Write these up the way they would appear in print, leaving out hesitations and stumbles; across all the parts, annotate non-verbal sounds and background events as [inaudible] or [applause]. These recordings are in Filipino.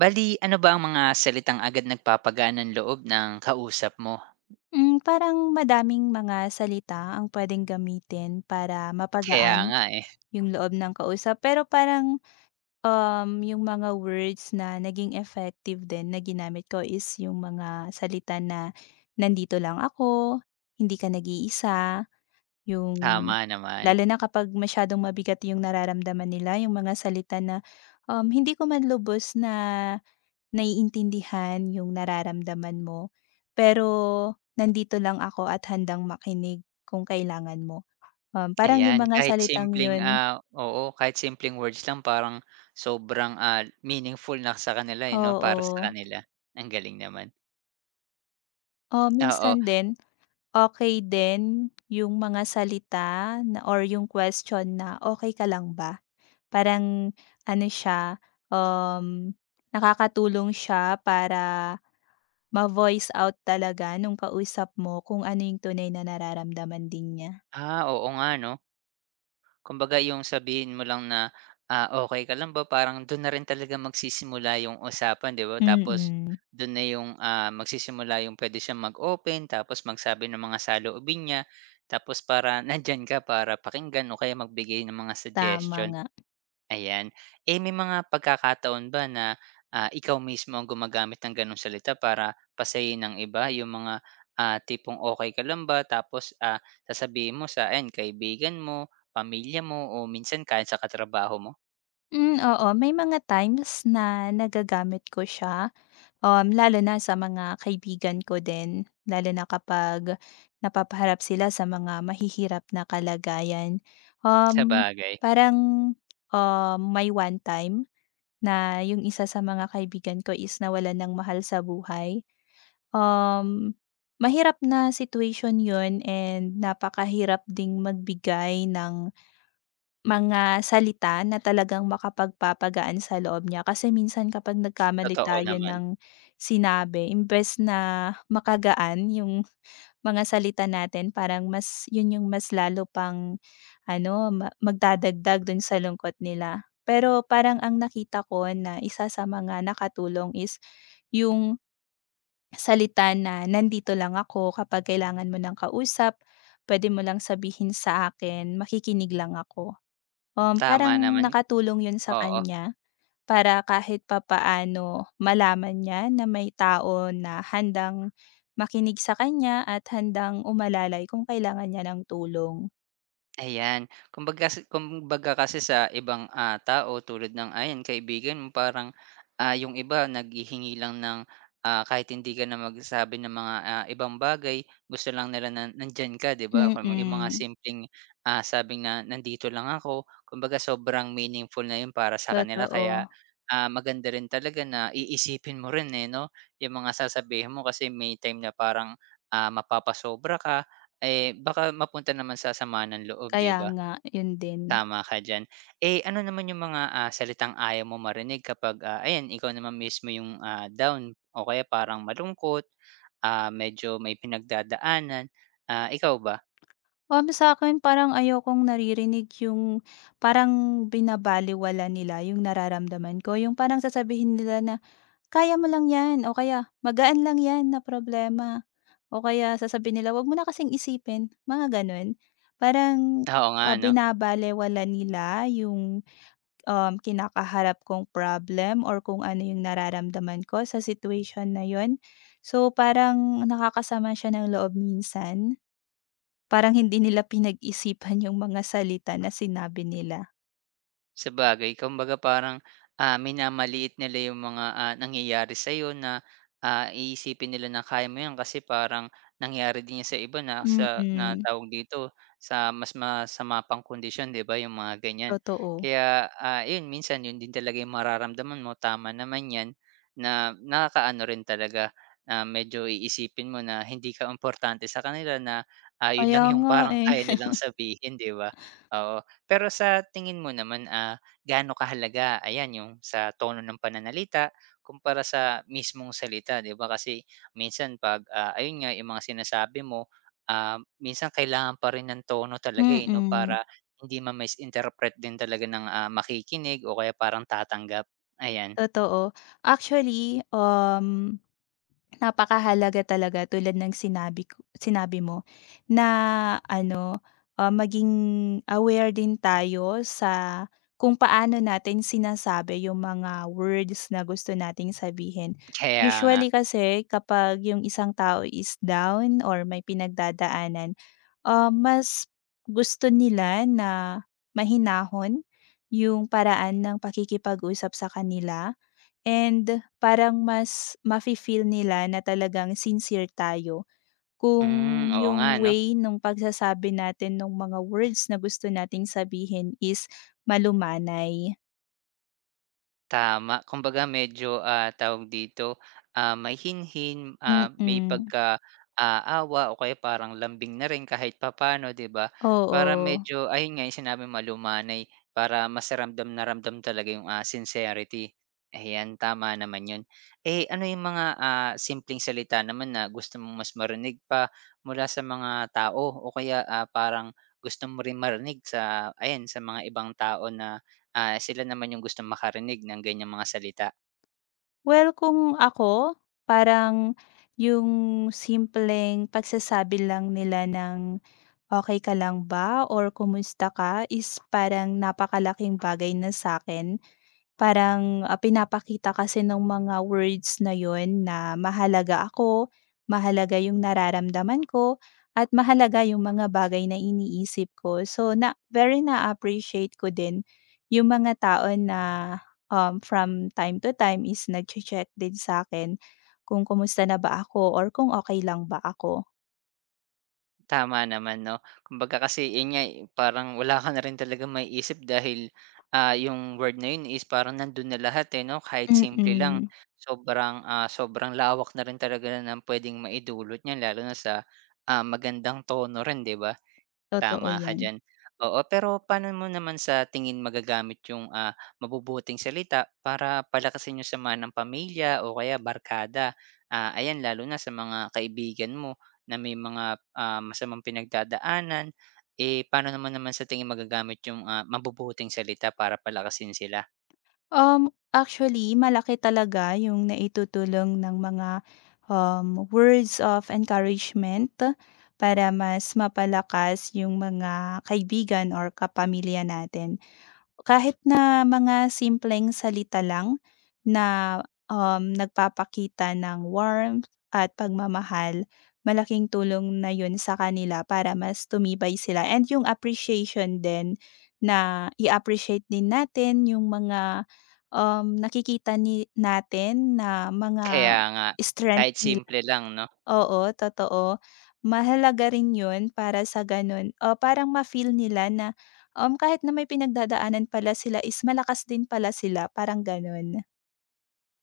Bali ano ba ang mga salitang agad nagpapagaan ng loob ng kausap mo? Hmm, parang madaming mga salita ang puwedeng gamitin para Kaya mapagaan nga, eh, yung loob ng kausap. Pero yung mga words na naging effective din na ginamit ko is yung mga salita na, "Nandito lang ako", "Hindi ka nag-iisa", yung tama naman. lalo na kapag masyadong mabigat yung nararamdaman nila, yung mga salita na, hindi ko man lubos na naiintindihan yung nararamdaman mo, pero nandito lang ako at handang makinig kung kailangan mo. Parang yung Ayan, mga kahit salitang simpleng, yun. Oo, kahit simpleng words lang parang sobrang, meaningful na sa kanila, eh, 'no, para sa Oo. kanila. Ang galing naman. O Oo. minsan din, okay din yung mga salita na or yung question na, "Okay ka lang ba?" Parang ano siya, um, nakakatulong siya para ma-voice out talaga nung kausap mo kung ano yung tunay na nararamdaman din niya. Ah, oo nga 'no. Kumbaga yung sabihin mo lang na, okey ka lang ba parang dun na rin talaga magsisimula yung usapan 'di ba? Tapos Mm. dun na yung, magsisimula yung puwede siyang mag-open tapos magsabi ng mga saloobin niya. Tapos para [laughs] nandiyan ka para pakinggan o kaya magbigay ng mga Tama suggestion. nga. Ayan. Eh, may mga pagkakataon ba na, ikaw mismo ang gumagamit ng gano'ng salita para pasayin ng iba? Yung mga, tipong okay ka lang ba tapos, sasabihin mo sa ayan kaibigan mo pamilya mo o minsan kahit sa katrabaho mo. Hmm, oo, may mga times na nagagamit ko siya, lalo na sa mga kaibigan ko din, lalo na kapag napapaharap sila sa mga mahihirap na kalagayan. Um, Sabagay, parang, may one time na yung isa sa mga kaibigan ko is nawalan ng mahal sa buhay. Um, Mahirap na situation yun and napakahirap ding magbigay ng mga salita na talagang makapagpapagaan sa loob niya, kasi minsan kapag nagkamali totoo tayo naman. ng sinabi, imbes na makagaan yung mga salita natin, parang mas yun yung mas lalo pang ano ma magdadagdag dun sa lungkot nila. Pero parang ang nakita ko na isa sa mga nakatulong is yung salita na, "Nandito lang ako kapag kailangan mo ng kausap, puwede mo lang sabihin sa akin, makikinig lang ako." Tama Parang naman, nakatulong yun sa oo. kanya para kahit papaano malaman niya na may tao na handang makinig sa kanya at handang umalalay kung kailangan niya ng tulong. Ayan, kumbaga kasi sa ibang, tao tulad ng ayan kaibigan mo parang, yung iba naghihingi lang ng, kahit hindi ka na magsabi ng mga, ibang bagay gusto lang nila na nandiyan ka 'di ba, kung yung mga Mm, simpleng, sabi na nandito lang ako kumbaga sobrang meaningful na yun para sa kanila totoo. kaya, maganda rin talaga na iisipin mo rin, eh, 'no, yung mga sasabihin mo kasi may time na parang, mapapasobra ka eh, baka mapunta naman sa samaan ng loob, 'di Kaya ba? nga, yun din. Tama ka diyan. Eh, ano naman yung mga, salitang ayaw mo marinig kapag, ayan ikaw naman mismo yung, down o kaya parang malungkot, medyo may pinagdadaanan, ikaw ba? Sa akin parang ayokong naririnig yung parang binabalewala nila yung nararamdaman ko, yung parang sasabihin nila na, "Kaya mo lang 'yan" o kaya "Magaan lang 'yan na problema" o kaya sasabihin nila, "Wag mo na kasing isipin," mga gano'n. Parang, [laughs] Oo nga ah, 'no? binabalewala nila yung, kinakaharap kong problem or kung ano yung nararamdaman ko sa situation na yun. So, parang nakakasama siya ng loob minsan. Parang hindi nila pinag-isipan yung mga salita na sinabi nila. Sabagay kumbaga parang, minamaliit nila yung mga, nangyayari sa iyo na, iisipin nila na kaya mo 'yan kasi parang nangyari din 'yan sa iba na sa Mm, na mm tawag dito, sa mas masama pang kondisyon 'di ba yung mga ganyan. Totoo. Kaya, yun minsan yun din talaga yung mararamdaman mo, tama naman 'yan na nakakaano rin talaga na medyo iisipin mo na hindi ka importante sa kanila na, yun Kaya lang yung nga, parang eh. kaya [laughs] nilang sabihin 'di ba? Oo. Pero sa tingin mo naman, gaano kahalaga ayan yung sa tono ng pananalita kumpara sa mismong salita, 'di ba? Kasi minsan 'pag, ayun nga yung mga sinasabi mo, minsan kailangan pa rin ng tono talaga, mm eh, 'no, Mm. para hindi ma-misinterpret din talaga ng, makikinig o kaya parang tatanggap, ayan. Totoo. Actually, napakahalaga talaga tulad ng sinabi mo na ano, ah, maging aware din tayo sa kung paano natin sinasabi yung mga words na gusto nating sabihin. [laughs] Kaya nga. Usually kasi kapag yung isang tao is down or may pinagdadaanan, ah, mas gusto nila na mahinahon yung paraan ng pakikipag-usap sa kanila. And parang mas mafi-feel nila na talagang sincere tayo kung Hmm, oo nga yung 'no? way nung pagsasabi natin nung mga words na gusto nating sabihin is malumanay. Tama. Kumbaga medyo, tawag dito, may hinhin, may Mm, pagka, awa o kaya parang lambing na rin kahit papaano, 'di ba? Para oo. medyo ayun nga, yung sinabi mo malumanay para masaramdam ramdam na ramdam talaga yung, sincerity. Ayan, tama naman yun. Eh, ano yung mga, simpleng salita naman na gusto mong mas marinig pa mula sa mga tao o kaya, parang gusto mo rin marinig sa ayan, sa mga ibang tao na ah, sila naman yung gustong makarinig ng ganyang mga salita. Well, kung ako, parang yung simpleng pagsasabi lang nila ng, "Okay ka lang ba?" or "Kumusta ka?" is parang napakalaking bagay na sa akin. Parang, ah, pinapakita kasi ng mga words na yun na mahalaga ako, mahalaga yung nararamdaman ko, at mahalaga yung mga bagay na iniisip ko. So, na very na-appreciate ko din yung mga tao na, from time to time is nagche-check din sa akin kung kumusta na ba ako or kung okay lang ba ako. Tama naman 'no. Kumbaga kasi yun nga, eh, parang wala ka na rin talagang maiisip dahil, yung word na yun is parang nandun na lahat, eh, 'no, kahit simple lang Mm, sobrang, sobrang lawak na rin talaga na ng puwedeng maidulot niyan lalo na sa, magandang tono rin, 'di ba? totoo Tama ka yan. diyan. Oo, pero paano mo naman sa tingin magagamit yung, mabubuting salita para palakasin yung samahan ng pamilya o kaya barkada? Ah, ayan lalo na sa mga kaibigan mo na may mga, masamang pinagdadaanan, eh, paano naman naman sa tingin magagamit yung, mabubuting salita para palakasin sila? Actually malaki talaga yung naitutulong ng mga, words of encouragement para mas mapalakas yung mga kaibigan or kapamilya natin. Kahit na mga simpleng salita lang na, nagpapakita ng warmth at pagmamahal, malaking tulong na yun sa kanila para mas tumibay sila and yung appreciation din na i-appreciate din natin yung mga, nakikita ni natin na Kaya mga nga, strength kahit nila. simple lang 'no? Oo, totoo. Mahalaga rin 'yun para sa gano'n, ah, parang ma-feel nila na, kahit na may pinagdadaanan pala sila is malakas din pala sila, parang gano'n.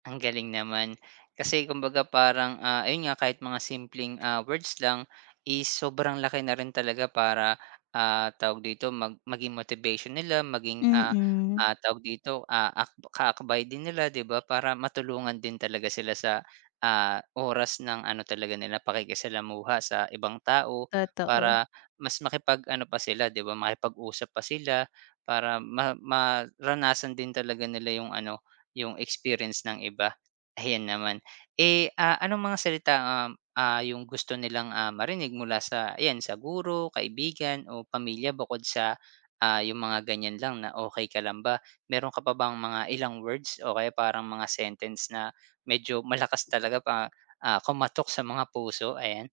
Ang galing naman. Kasi kumbaga parang, ayun nga kahit mga simpleng, words lang is sobrang laki na rin talaga para, tawag dito mag maging motivation nila, maging, Mm, mm, tawag dito, ak kaakbay din nila 'di ba para matulungan din talaga sila sa, oras ng ano talaga nila pakikisalamuha sa ibang tao totoo. para mas makipag-ano pa sila 'di ba makipag-usap pa sila para ma maranasan din talaga nila yung ano, yung experience ng iba, ayan naman. Eh, anong mga salita, um, yung gusto nilang, marinig mula sa ayan, sa guro, kaibigan o pamilya bukod sa, yung mga ganyan lang na, okay ka lang ba?" Meron ka pa bang mga ilang words o kaya parang mga sentence na medyo malakas talaga pa, kumatok sa mga puso, ayan?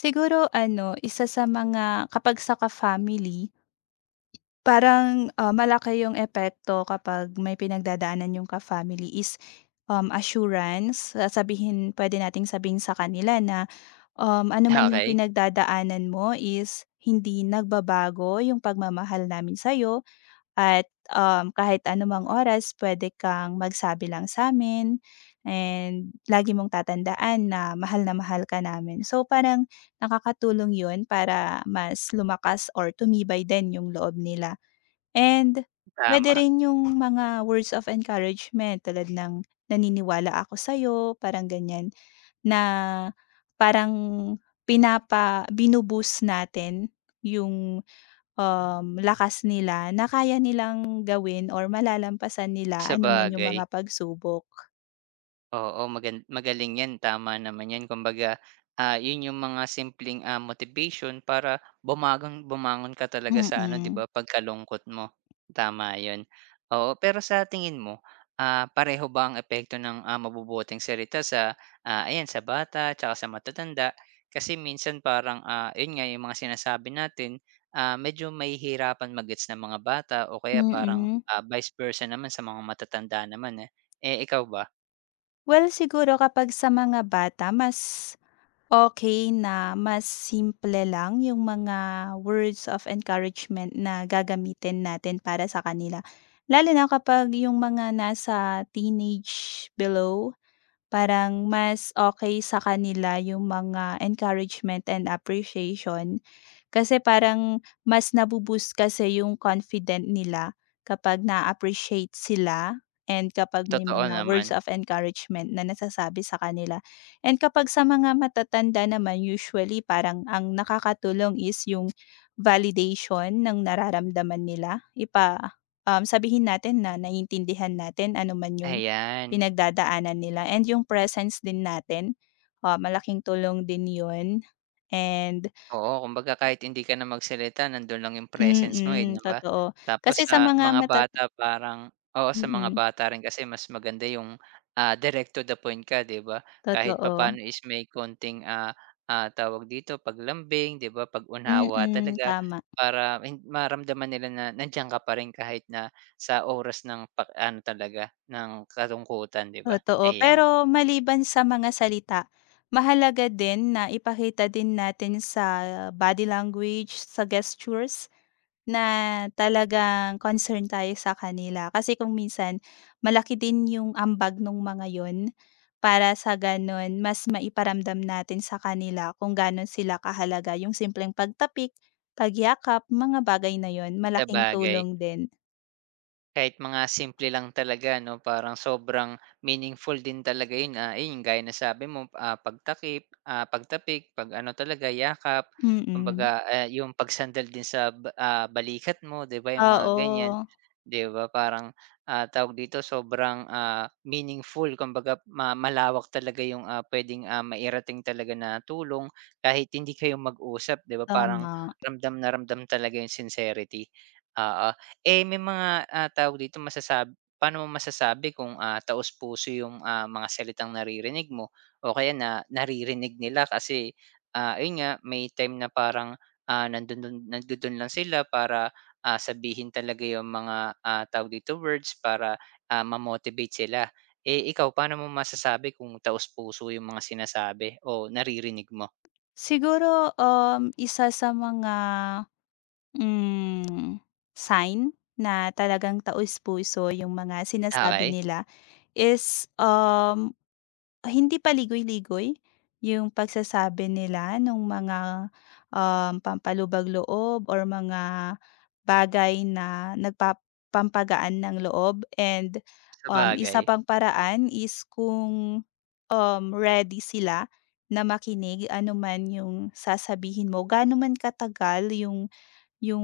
Siguro ano, isa sa mga kapag sa ka-family, parang, ah, malaki yung epekto kapag may pinagdadaanan yung ka-family is, assurance. Sabihin, pwede nating sabihin sa kanila na, [laughs] "Ano man yung Okay, pinagdadaanan mo is hindi nagbabago yung pagmamahal namin sa'yo at, kahit anumang oras pwede kang magsabi lang sa sa'min and lagi mong tatandaan na mahal ka namin." So, parang nakakatulong yun para mas lumakas or tumibay din yung loob nila. And puwede tama, rin yung mga words of encouragement tulad ng, "Naniniwala ako sa'yo," parang ganyan. Na parang binubus boost natin yung, lakas nila na kaya nilang gawin or malalampasan nila sa anuman yung bagay. mga pagsubok. Oo, magan magaling 'yan, tama naman 'yan. Kumbaga, 'yun 'yung mga simpleng, motivation para bumagang bumangon ka talaga sa ano, 'di ba, Mm, pagkalungkot mo. Tama 'yun. Oo, pero sa tingin mo, pareho ba ang epekto ng, mabubuting salita sa, ayan, sa bata tsaka sa matatanda? Kasi minsan parang, 'yun nga 'yung mga sinasabi natin, medyo mahihirapan mag-gets ng mga bata o kaya parang, mm. Vice versa naman sa mga matatanda naman, eh. Eh, ikaw ba? Well, siguro kapag sa mga bata mas okey na mas simple lang yung mga words of encouragement na gagamitin natin para sa kanila. Lalo na kapag yung mga nasa teenage below. Parang mas okay sa kanila yung mga encouragement and appreciation kasi parang mas nabo kasi yung confident nila kapag na appreciate sila and kapag may Totoo mga naman, words of encouragement na nasasabi sa kanila. And kapag sa mga matatanda naman, usually parang ang nakakatulong is yung validation ng nararamdaman nila, ipa sabihin natin na naiintindihan natin ano man yung ayan. pinagdadaanan nila and yung presence din natin, ah, malaking tulong din yun. And Oo, kumbaga kahit hindi ka na magsalita nandun lang yung presence mo, eh, mm, 'di ba? totoo. Tapos Kasi sa sa mga mga matat bata parang oo, sa mga mm, bata rin kasi mas maganda yung, direct to the point ka, 'di ba? Kahit totoo. papaano is may konting, tawag dito, paglambing, 'di ba, pag-unawa Mm, talaga tama, para hin maramdaman nila na nandiyan ka pa rin kahit na sa oras ng pa ano talaga, ng kalungkutan, 'di ba? totoo. Ayan, Pero maliban sa mga salita, mahalaga din na ipakita din natin sa body language, sa gestures. Na talagang concern tayo sa kanila kasi kung minsan malaki din yung ambag ng mga yon para sa ganun mas maiparamdam natin sa kanila kung gaano sila kahalaga. Yung simpleng pagtapik, pagyakap, mga bagay na yon malaking sabagay. tulong din, Kahit mga simple lang talaga 'no, parang sobrang meaningful din talaga yun, ayun gaya ng sabi mo, pagtakip, pagtapik, 'pag ano talaga yakap, mm. kumbaga, yung pagsandal din sa ba balikat mo 'di ba, yung mga ganyan. Oo, 'Di ba parang, tawag dito sobrang, meaningful kumbaga ma malawak talaga yung, puwedeng, mairating talaga na tulong kahit hindi kayo mag-usap 'di ba, parang tama. ramdam na ramdam talaga yung sincerity, oo. Eh, may mga, tawag dito, masasab paano mo masasabi kung, taos-puso yung, mga salitang naririnig mo o kaya na naririnig nila kasi, ayun nga, may time na parang, nandun dun nandudun lang sila para, sabihin talaga yung mga, tawag dito, words para, ma-motivate sila. Eh, ikaw paano mo masasabi kung taos-puso yung mga sinasabi o naririnig mo? Siguro, isa sa mga hmm, sign na talagang taos-puso yung mga sinasabi Okey, nila is, hindi paligoy-ligoy yung pagsasabi nila ng mga, pampalubag loob or mga bagay na nagpapampagaan ng loob and, isa sabagay. pang paraan is kung, ready sila na makinig anuman yung sasabihin mo, gaano man katagal yung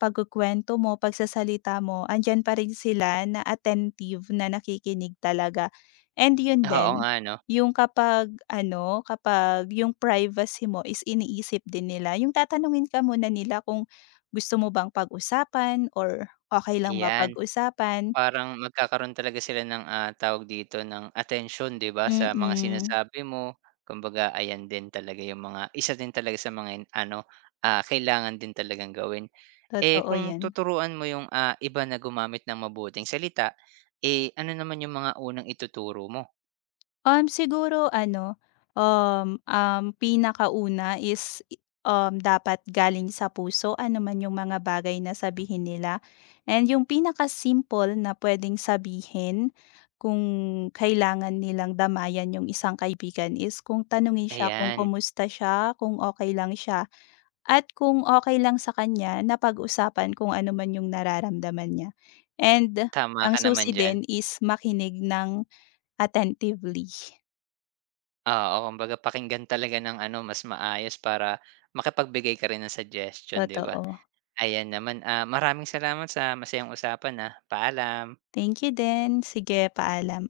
pagkukuwento mo, pagsasalita mo, andiyan pa rin sila na attentive na nakikinig talaga. And yun Oo din, nga 'no, yung kapag ano, kapag yung privacy mo is iniisip din nila, yung tatanungin ka muna nila kung gusto mo bang pag-usapan or okay lang ba ayan. pag-usapan? Parang magkakaroon talaga sila ng, tawag dito, ng atensyon, 'di ba, sa mga Mm, sinasabi mo. Kumbaga ayan din talaga yung mga isa din talaga sa mga in- ano, kailangan din talagang gawin. Eh, totoo kung yan. tuturuan mo yung, iba na gumamit ng mabuting salita, eh, ano naman yung mga unang ituturo mo? Siguro ano, um, um, pinakauna is dapat galing sa puso ano man yung mga bagay na sabihin nila. And yung pinaka-simple na pwedeng sabihin kung kailangan nilang damayan yung isang kaibigan is kung tanungin siya kung Ayan, kumusta siya, kung okey lang siya, at kung okey lang sa kanya na pag-usapan kung ano man yung nararamdaman niya. And tama ang ka naman susi diyan. din is makinig ng attentively. Oo, kumbaga pakinggan talaga ng ano, mas maayos para makapagbigay ka rin ng suggestion, 'di ba? Totoo. Ayan naman, maraming salamat sa masayang usapan, ah. Paalam. Thank you din. Sige, paalam.